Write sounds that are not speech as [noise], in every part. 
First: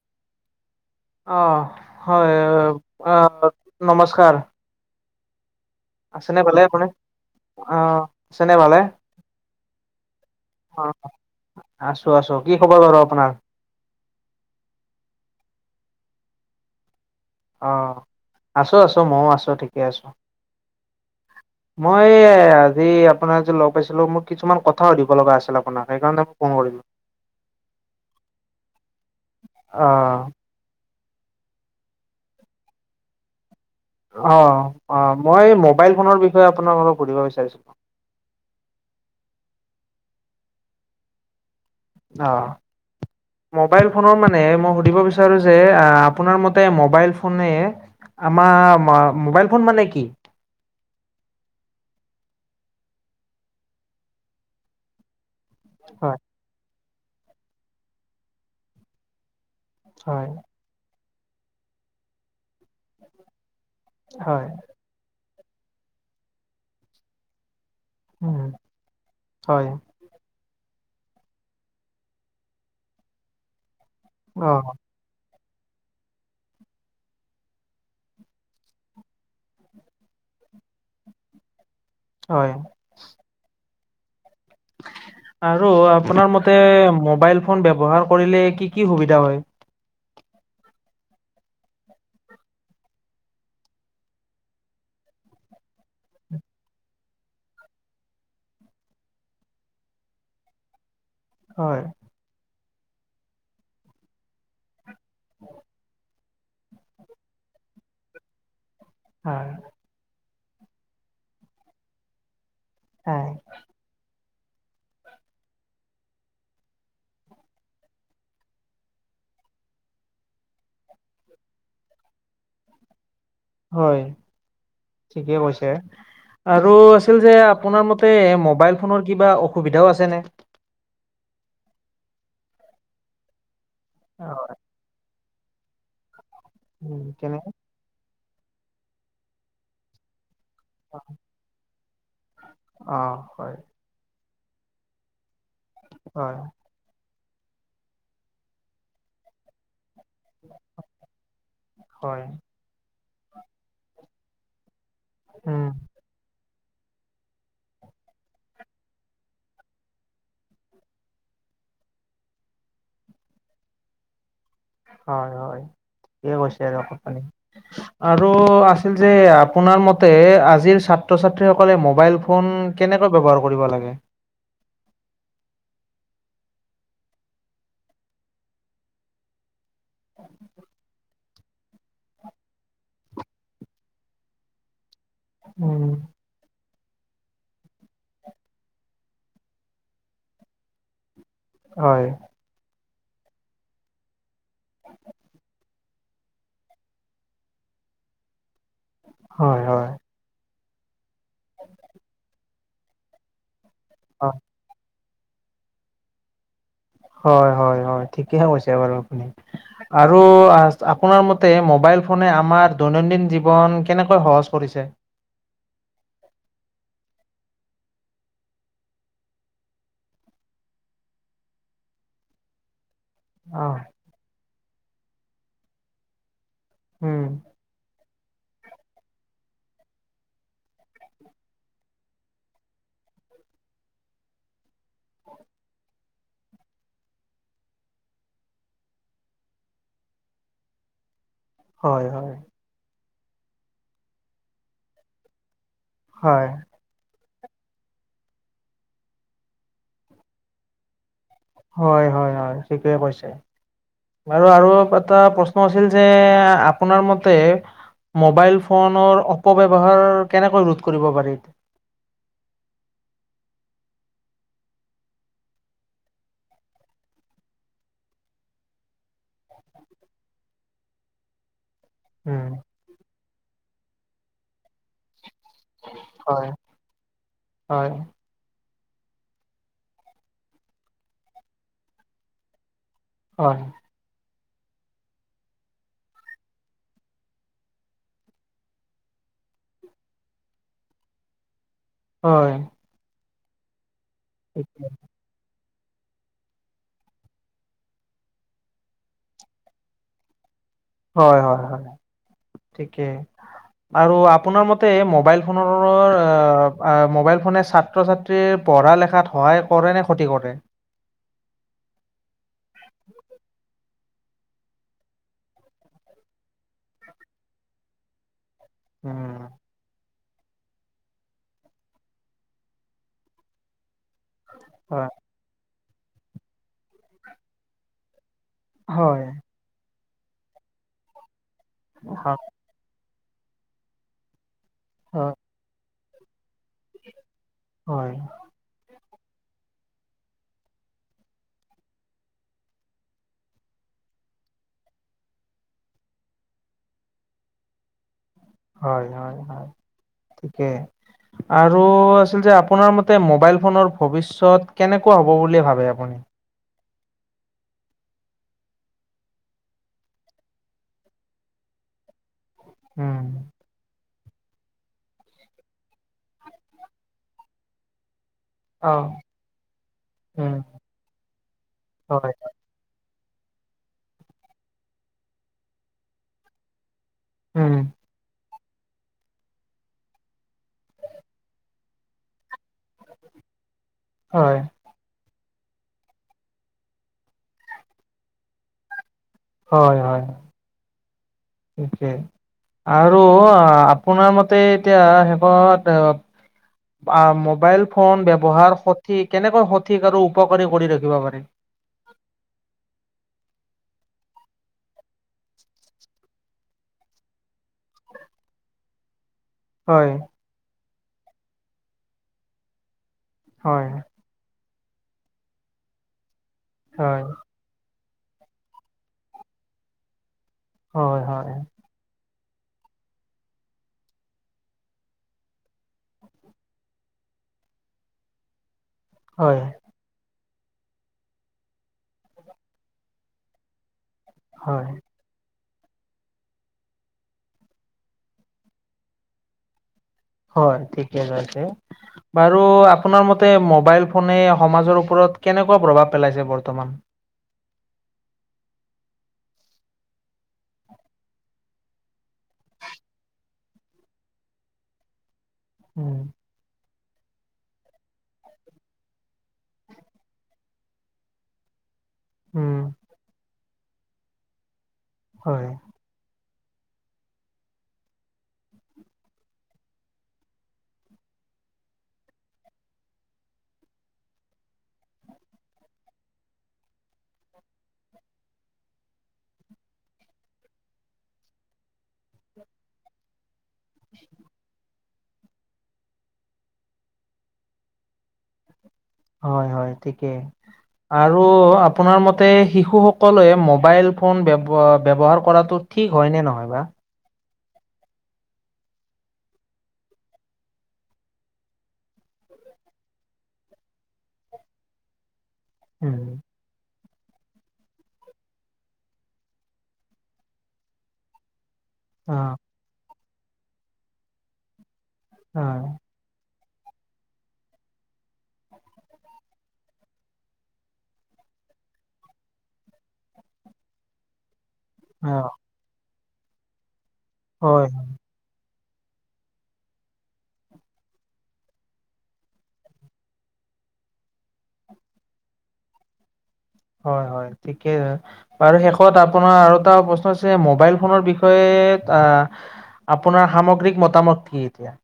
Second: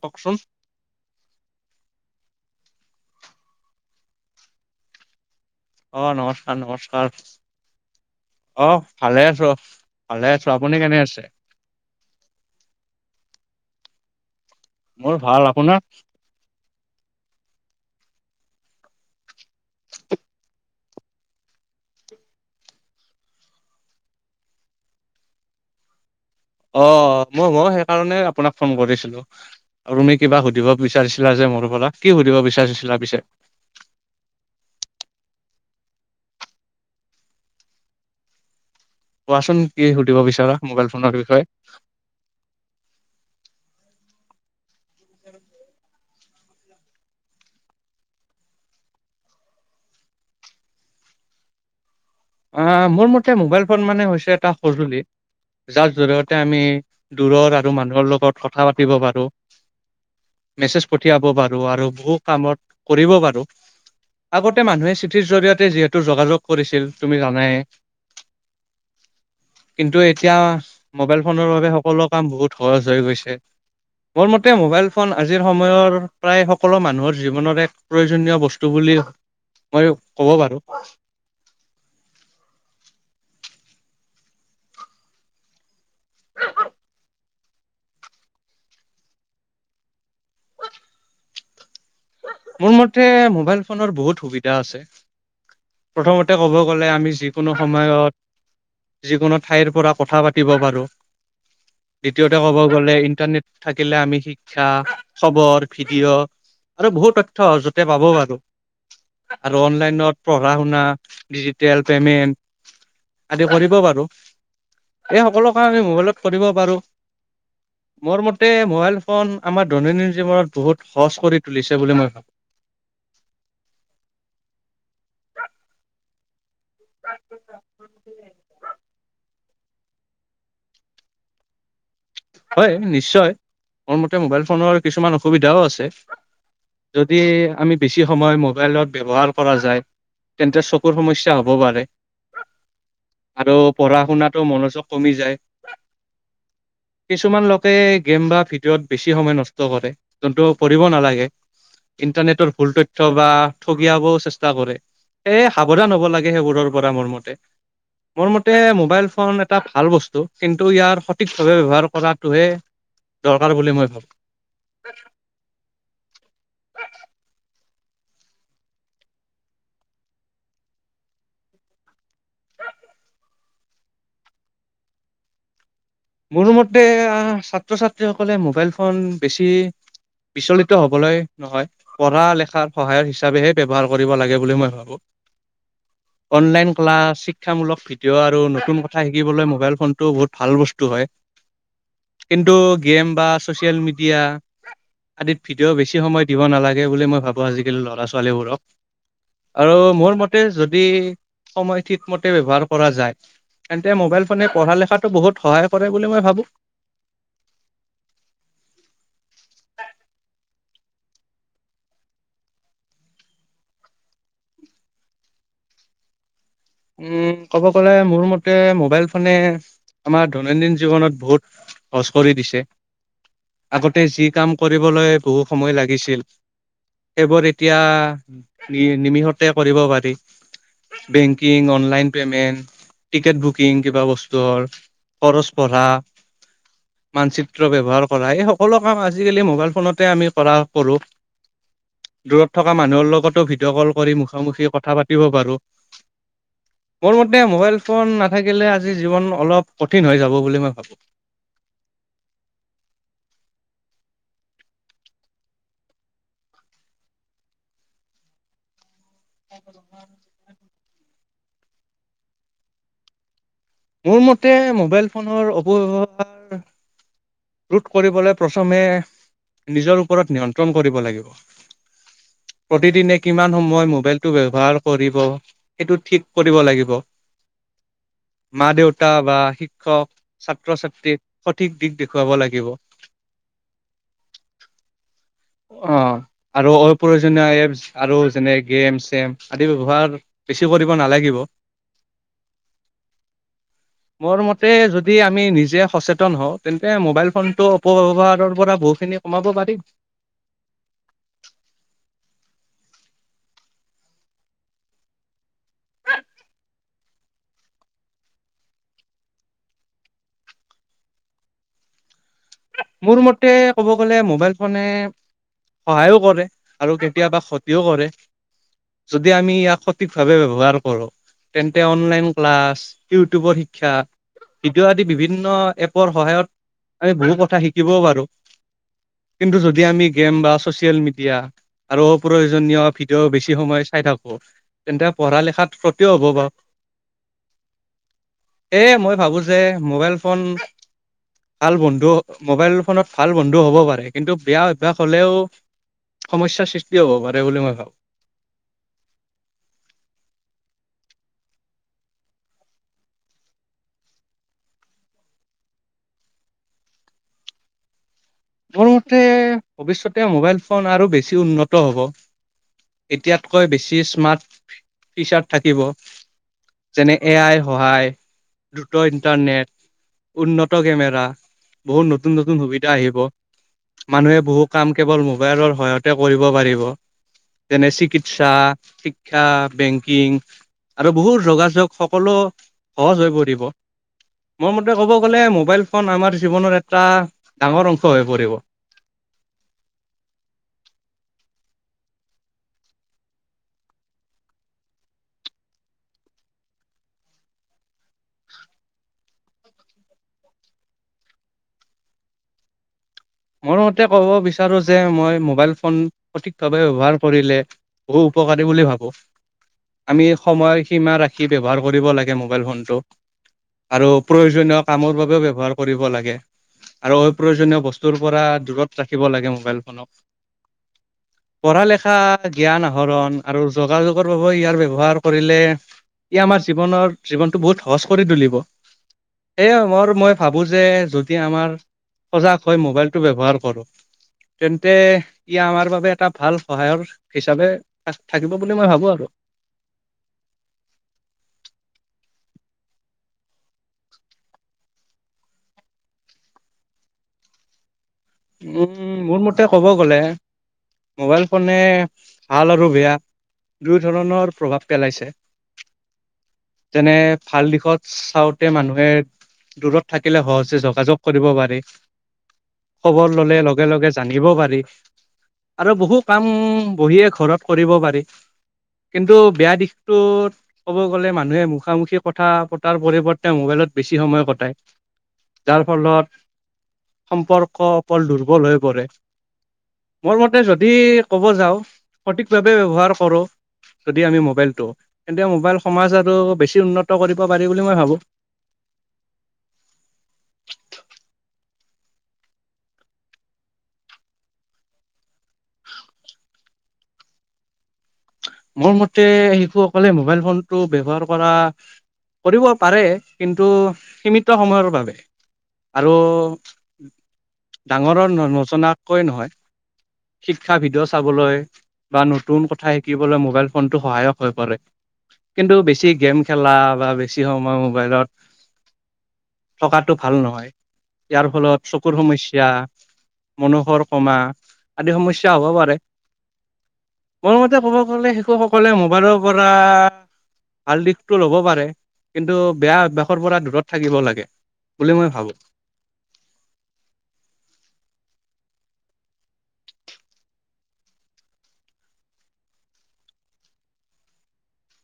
কওঁকচোন। অ' হয় নমস্কাৰ। অ' আছেনে নমস্কাৰ, ভালে আপুনি নমস্কাৰ অহ আছেনে অ' ভালে আছোঁ। ভালে আছোঁ। আপুনি কেনে আছে? আছোঁ, আছোঁ। কি খবৰ বাৰু আপোনাৰ? মোৰ ভাল, আপোনাৰ? অ' আছোঁ আছোঁ ময়ো আছোঁ ঠিকে আছোঁ। মই এই আজি আপোনাক যে লগ পাইছিলোঁ। মোক কিছুমান কথা সুধিব লগা আছিল আপোনাক সেইকাৰণে ফোন কৰিলো অ' মইয়ো মই সেইকাৰণে আপোনাক ফোন কৰিছিলোঁ অ আৰু তুমি কিবা সুধিব বিচাৰিছিলা যে মোৰ পৰা কি সুধিব বিচাৰিছিলা পিছে অ' অ' অ' মই এই মোবাইল ফোনৰ বিষয়ে আপোনাক অলপ সুধিব বিচাৰিছিলোঁ। কোৱাচোন কি সুধিব বিছৰা মোবাইল ফোনৰ বিষয়ে। অ' মোবাইল ফোনৰ মানে মই সুধিব বিচাৰোঁ যে আহ আপোনাৰ মতে মবাইল ফোনে আমাৰ মোবাইল ফোন মানে কি? [inaudible] অ' মোৰ মতে মোবাইল ফোন মানে হৈছে এটা সঁজুলি যাৰ হয় জৰিয়তে আমি দূৰৰ আৰু মানুহৰ লগত কথা পাতিব পাৰোঁ। হয়। পঠিয়াব পাৰো আৰু বহু কামত কৰিব পাৰো হয় আগতে মানুহে চিথ জৰিয়তে যিহেতু যোগাযোগ কৰিছিল, তুমি জানায়ে। উম' হয়। কিন্তু এতিয়া মোবাইল ফোনৰ বাবে সকলো কাম বহুত সহজ হৈ গৈছে। মোৰ মতে অ', মোবাইল ফোন আজি আজিৰ সময়ৰ প্ৰায় সকলো মানুহৰ জীৱনৰ এক প্ৰয়োজনীয় বস্তু বুলি মইয়ো ক'ব পাৰো। হয়। [unintelligible] আৰু আপোনাৰ মতে মোবাইল ফোন ব্যৱহাৰ কৰিলে, কি কি সুবিধা হয়? মোৰ মতে মোবাইল ফোনৰ বহুত সুবিধা আছে। প্ৰথমতে ক'ব গ'লে, আমি যিকোনো সময়ত যিকোনো ঠাইৰ পৰা কথা পাতিব পাৰো। হয়, দ্বিতীয়তে ক'ব গ'লে ইণ্টাৰনেট থাকিলে আমি শিক্ষা খবৰ ভিডিঅ' আৰু বহুত তৈথ্য সহযতে পাব পাৰো। হয়, আৰু অনলাইনত পঢ়া শুনা, ডিজিটেল পেমেন্ট। হয়, আদি কৰিব পাৰোঁ। এই সকলো কাম আমি মোবাইলত কৰিব পাৰোঁ। মোৰ মতে মোবাইল ফোন আমাৰ দৈনন্দিন জীৱনত বহুত সহজ কৰি তুলিছে বুলি মই ভাবোঁ। হয়, ঠিকে কৈছে। আৰু আছিল যে আপোনাৰ মতে মবাইল ফোনৰ কিবা অসুবিধাও আছেনে। হয় নিশ্চয় মোৰ মতে মোবাইল হয়, ফোনৰ কিছুমান অসুবিধাও আছে। উম, যদি কেনে আমি বেছি সময় মোবাইলত ব্যৱহাৰ কৰা যায়। তেন্তে চকুৰ সমস্যা হ'ব পাৰে, অ', হয়, আৰু পঢ়া শুনাত টো মনোযোগ কমি যায়। হয়। কিছুমান লোকে গেম বা ভিডিঅ'ত বেছি সময় নষ্ট কৰে। যোনটো কঢ়িব নালাগে, হয়, ইণ্টাৰনেটৰ ভুল তথ্য বা ঠগিয়াবও চেষ্টা কৰে। এ উম, সাৱধান হ'ব লাগে সেইবোৰৰ পৰা মোৰ মতে। মোৰ মতে মোবাইল ফোন এটা ভাল বস্তু, কিন্তু ইয়াৰ সঠিকভাৱে ব্যৱহাৰ কৰাটোহে দৰকাৰ বুলি মই ভাবোঁ। হয় হয় ঠিকে কৈছে আৰু আপুনি। [inaudible] আৰু আছিল যে আপোনাৰ মতে আজিৰ ছাত্ৰ-ছাত্ৰীসকলে মোবাইল ফোন কেনে ব্যৱহাৰ কৰিব লাগে। [inaudible] মোৰ মতে অহ, ছাত্ৰ ছাত্ৰীসকলে মোবাইল ফোন বেছি বিচলিত হ'বলৈ নহয়। পঢ়া লেখাৰ সহায়ক হিচাপেহে ব্যৱহাৰ কৰিব লাগে বুলি মই ভাবোঁ। উম'। প্লাছ শিক্ষামূলক ভিডিঅ' আৰু নতুন কথা শিকিবলৈ মোবাইল ফোনটো বহুত ভাল বস্তু হয়। হয়। কিন্তু গেম বা ছ'চিয়েল মিডিয়া আদিত ভীত ভিডিঅ' বেছি সময় দিব নালাগে বুলি মই ভাবোঁ আজিকালি ল'ৰা-ছোৱালীবোৰক। হয়, হয়, আৰু হয়। মোৰ মতে যদি, সময় ঠিক মতে ব্যৱহাৰ কৰা যায়। তেন্তে, মোবাইল ফোনে পঢ়া-লিখাতটো বহুত সহায় কৰে বুলি মই ভাবোঁ। হয়, হয়, হয়, ঠিকেহে কৈছে বাৰু আপুনি। আৰু আ-আপোনাৰ মতে, মোবাইল ফোনে আমাৰ দৈনন্দিন জীৱন কেনেকৈ সহজ কৰিছে? [inaudible] উম' ক'ব গ'লে, মোৰ মতে মোবাইল ফোনে, আমাৰ দৈনন্দিন জীৱনত বহুত কৰি দিছে, অহ আগতে যি কাম কৰিবলৈ বহু সময় লাগিছিল উম সেইবোৰ এতিয়া নিমিষতে কৰিব পাৰি। Bank banking, online payment ticket booking কিবা বস্তৰ, খৰচ পঢ়া মানচিত্ৰ ব্যৱহাৰ কৰা এই সকলো কাম আজিকালি মোবাইল ফোনতে আমিতে কৰা কৰোঁ। হয় হয়। দূৰত থকা মানুহৰ লগতো ভিডিঅ' কল কৰি মুখামুখি কথা পাতিব পাৰোঁ। হয়, মোৰ মতে মোবাইল ফোন নাথাকিলে, আজি জীৱন অলপ কঠিন হৈ যাব বুলি মই ভাবোঁ। হয়, হয়, হয়, ঠিকে কৈছে। আৰু, আৰু এটা প্ৰশ্ন আছিল যে, আপোনাৰ মতে মোবাইল ফোনৰ অপব্যৱহাৰ কেনেকৈ ৰোধ কৰিব পাৰি? মোৰ মতে মোবাইল ফোনৰ অপব্যৱহাৰ‌ ৰোধ কৰিবলৈ প্ৰথমে, নিজৰ ওপৰত নিয়ন্ত্ৰণ কৰিব লাগিব। উম প্ৰতিদিনে কিমান সময় মোবাইলটো ব্যবহাৰ কৰিব। সেইটো ঠিক হয় কৰিব লাগিব। হয়। মা, দেউতা, বা শিক্ষক, ছাত্ৰ ছাত্ৰীক সঠিক দিশ দেখুৱাব লাগিব। হয়, অ', আৰু অপ্ৰয়োজনীয় এপছ আৰু যেনে গেম, চেম আদিৰ ব্যৱহাৰ বেছি কৰিব নালাগিব। হয়, মোৰ মতে যদি আমি নিজে সচেতন হওঁ, তেন্তে মোবাইল ফোনটো অপব্যৱহাৰ‌ পৰা বহুখিনি কমাব পাৰিম। হয়, হয়, হয়, ঠিকে। আৰু আপোনাৰ মতে মোবাইল ফোনৰ, আহ মোবাইল ফোনে ছাত্ৰ ছাত্ৰীৰ পঢ়া লেখাত সহায় কৰে নে, ক্ষতি কৰে? মোৰ মতে ক'ব। গলে মোবাইল ফোনে সহায়ও কৰে, আৰু কেতিয়াবা ক্ষতিও কৰে। যদি উম আমি ইয়াক স। ঠিক ভাৱে ব্যৱহাৰ কৰো, তেন্তে অনলাইন ক্লাছ, ইউটিউবৰ শিক্ষা। ভিডিঅ' আদি, হয়। বিভিন্ন এপৰ সহায়ত, আমি বহু কথা শিকিবও পাৰোঁ। হয়। কিন্তু, যদি আমি গেম বা ছ'চিয়েল মিডিয়া, আৰু হয় অপ্ৰয়োজনীয় ভি। ডিঅ বেছি সময় চাই থাকো, তেন্তে পঢ়া-লিখাত ক্ষতিও হ'ব বা। হয়। ভাবো যে, মোবাইল ফোন ভাল বন্ধু। মোবাইল ফোনত ভাল বন্ধু হ'ব পাৰে, কিন্তু, বেয়া অভ্যাস হ'লেও। সমস্যাৰ সৃষ্টি হ'ব পাৰে বুলি, মই ভাবোঁ। হয়, হয়, হয়, ঠিকে। আৰু আছিল যে আপোনাৰ মতে, মোবাইল ফোনৰ ভৱিষ্যত কেনেকুৱা হ'ব বুলি ভাৱে, আপুনি? [inaudible] [unintelligible] মোৰ মতে ভৱিষ্যতে মোবাইল ফোন, আৰু বেছি উন্নত হ'ব। উম। এতিয়াতকৈ বেছি স্মাৰ্ট। ফিচাৰ থাকিব, যেনে এ আই সহায়। অ। দ্ৰুত ইন্টাৰনেট, উম উন্নত কেমেৰা, বহুত হয় নতুন-নতুন সুবিধা আহিব। মানুহে বহু কাম, কেৱল মোবাইলৰ সহায়তে কৰিব পাৰিব। উম যেনে চিকিৎসা, শিক্ষা, বেংকিং। আৰু বহু, যোগাযোগ সকলো সহজ হৈ পৰিব। হয় মোৰ মতে ক'ব গ'লে, মোবাইল ফোন আমাৰ জীৱনৰ এটা ডাঙৰ অং। হয় পৰিব। হয় হয় তাকে আৰু আ আপোনাৰ মতে এতিয়া শেষত মোবাইল ফোন ব্যৱহাৰ সঠি কেনেকৈ সঠিক আৰু উপকাৰী কৰি ৰাখিব পাৰি? মোৰ ক'ব বিচাৰো যে মই, মোবাইল ফোন সঠিকভাৱে ব্যৱহাৰ কৰিলে বহু উপকাৰী বুলি ভাৱো। হয় আমি সময় সীমা ৰাখি ব্যৱহাৰ কৰিব লাগে মোবাইল ফোনটো। হয় আৰু প্ৰয়োজনীয় কামৰ বাবেও ব্যৱহাৰ কৰিব লাগে, আৰু হয় অপ্ৰয়োজনীয় বস্ত তোৰ পৰা দূৰত ৰাখিব লাগে মোবাইল ফোনক। হয়-হয়। পঢ়া লেখা জ্ঞান আহৰণ, আৰু যোগাযোগৰ বাবেও ইয়াৰ ব্যৱহাৰ কৰিলে ই আমাৰ জীৱনৰ, জীৱনটো বহুত সহজ কৰি তুলিব। হয় এই ম'ৰ মই ভাবো যে যদি আমাৰ, সজাগ হৈ মোবাইলটো ব্যৱহাৰ কৰো, হয় তেন্তে ই আমাৰ বাবে এটা ভাল সহায়ৰ হিচাপে থাকিব বুলি মই ভাবোঁ আৰ। হয় ঠিকে আছে। বাৰু, আপোনাৰ মতে মোবাইল ফোনে সমাজৰ ওপৰত কেনেকুৱা প্ৰভাৱ পেলাইছে, বৰ্তমান? উম, মোৰ মতে ক'ব গ'লে মোবাইল ফোনে, ভাল আৰু বেয়া, দুই ধৰণৰ প্ৰভাৱ পেলাইছে। উম। যেনে ভাল দিশত চাওতে মানুহে দূৰত থাকিলে সহজে যোগাযোগ কৰিব পাৰে। উম, খবৰ ল'লে লগে - লগে জানিব পাৰি হয় আৰু বহু কাম উম, বহিয়ে ঘৰত কৰিব পাৰি। কিন্তু বেয়া দিশটোত ক'ব গ'লে, মানুহে মুখামুখি কথা পতাৰ পৰিৱৰ্তে মোবাইলত বেছি সময় কটায়, যাৰ ফলত সম্পৰ্ক অকল দুৰ্বল হৈ পৰে। মোৰ মতে যদি ক'ব যাওঁ, সঠিকভাৱে ব্যৱহাৰ কৰো যদি আমি মোবাইলটো তেন্তে মোবাইল সমাজ আৰু বেছি উন্নত কৰিব পাৰি বুলি মই ভাবোঁ। হয়, হয় ঠিকে। আৰু আপোনাৰ মতে শিশুসকলে মোবাইল ফোন ব্যৱ-ব্যৱহাৰ কৰাটো ঠিক হয় নে নহয় বা? মোৰ মতে শিশুসকলে মোবাইল ফোনটো ব্যৱহাৰ কৰা কৰিব পাৰে, কিন্তু সীমিত সময়ৰ বাবে, আৰু উম ডাঙৰৰ ন-নজনাকৈ নহয়, শিক্ষা ভিডিঅ' চাবলৈ। বা অ নতুন কথা শিকিবলৈ মোবাইল ফোনটো সহায়ক হৈ পৰে, কিন্তু বেছি গেম খেলা বা বেছি সময় মোবাইলত থকাটো ভাল নহয়, ইয়াৰ ফলত চকুৰ সমস্যা মনোসৰ কমা, আদি অ অ সমস্যা হ'ব পাৰে। ইয়াতে হয় ক'ব গ'লে শেষত সকলোৱে মোবাইলৰ পৰা ভাল দিশটো ল'ব পাৰে, কিন্তু বেয়া অভ্যাসৰ পৰা দূৰত থাকিব লাগে। বুলি মই ভাবোঁ। হয়, হয় ঠিকেই, বাৰু শেষত আপোনাৰ আৰু এটা প্ৰশ্ন আছে মোবাইল ফোনৰ বিষয়ে কেট আহ আপোনাৰ সামগ্ৰিক মতামত কি এতিয়া?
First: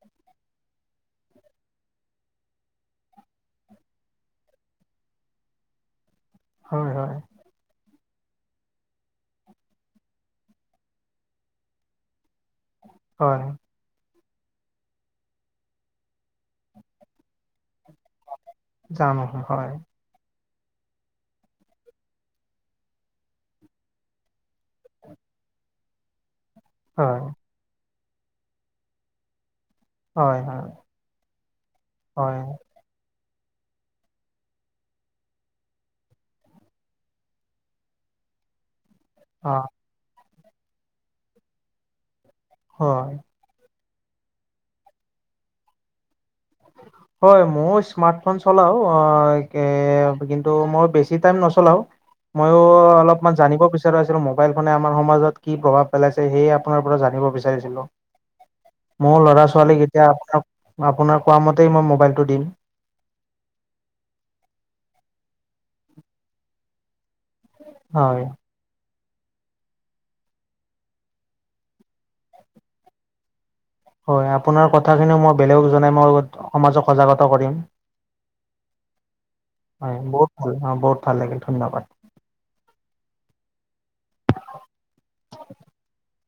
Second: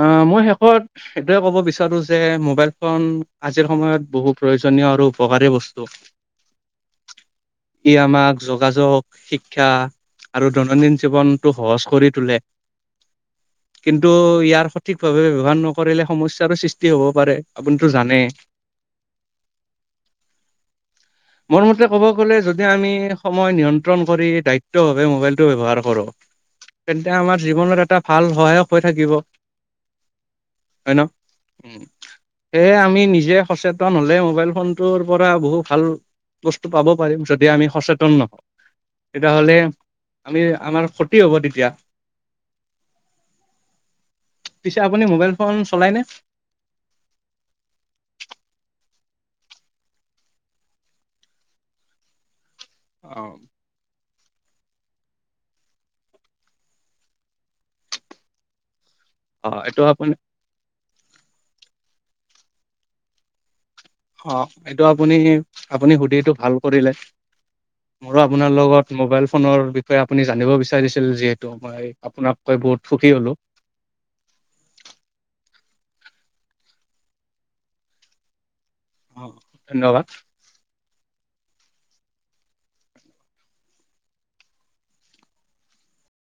অ' মই শেষত এইটোৱে ক'ব বিচাৰোঁ যে, মোবাইল ফোন আজিৰ সময়ত বহু প্ৰয়োজন। প্ৰয়োজনীয় আৰু উপকাৰী বস্তু। হয়, হয়, ই আমাক যোগাযোগ, শিক্ষা আৰু দৈনন্দিন জীৱনটো সহজ কৰি তোলে। হয়, টো, ইয়াৰ সঠিক ভাৱে ব্যৱহাৰ নকৰিলে সমস্যাৰো সৃষ্টি হ'ব পাৰে, আপুনিটো জানে। জানোঁ, হয়, [inaudible] মোৰ মতে ক'ব গ'লে যদি আমি সময় নিয়ন্ত্ৰণ কৰি দায়িত্বভাৱে মোবাইলটো ব্যৱহাৰ কৰোঁ তেন্তে হয় আমাৰ জীৱনত এটা ভাল সহায়ক হৈ থাকিব। হয় ন' উম, হয় সেয়ে আমি নিজে সচেতন হ'লে মোবাইল ফোনটোৰ পৰা বহু ভাল বস্তু পাব পাৰিম যদি আমি সচেতন ন অ তেতিয়াহ'লে আমি আমাৰ ক্ষতি হ'ব তেতিয়া। হয়। পিছে আপুনি মোবাইল ফোন চলাইনে? হয়, মইও স্মাৰ্টফোন চলাওঁ কিন্তু মই বেছি টাইম নচলাওঁ। ময়ো অলপমান জানিব বিচৰা হৈছিল মোক। মোবাইল ফোনে আমাৰ সমাজত কি প্ৰভাৱ পেলাইছে সেয়ে আপোনাৰ পৰা জানিব বিচাৰিছিলোঁ। মোৰ অ ল'ৰা-ছোৱালীক এইটো এতিয়া আপুনি আপ- আপোনাক। কোৱামতেই মই মোবাইলটো দিম। অ' এইটো আপুনি আপুনি সুধিটো ভাল কৰিলে। মোৰো হয় আপোনাৰ লগত মোবাইল ফোনৰ বিষয়ে আপুনি জানিব বিচাৰিছিল যিহেতু মই আপোনাক কৈ বহুত সুখী হ'লো। হয়, আপোনাৰ কথাখিনিও মই বেলেগক জনাই মই লগ সমাজক সজাগতা কৰিম। হয়, ধন্যবাদ। বহুত ভাল অ' বহুত ভাল লাগিল। ধন্যবাদ!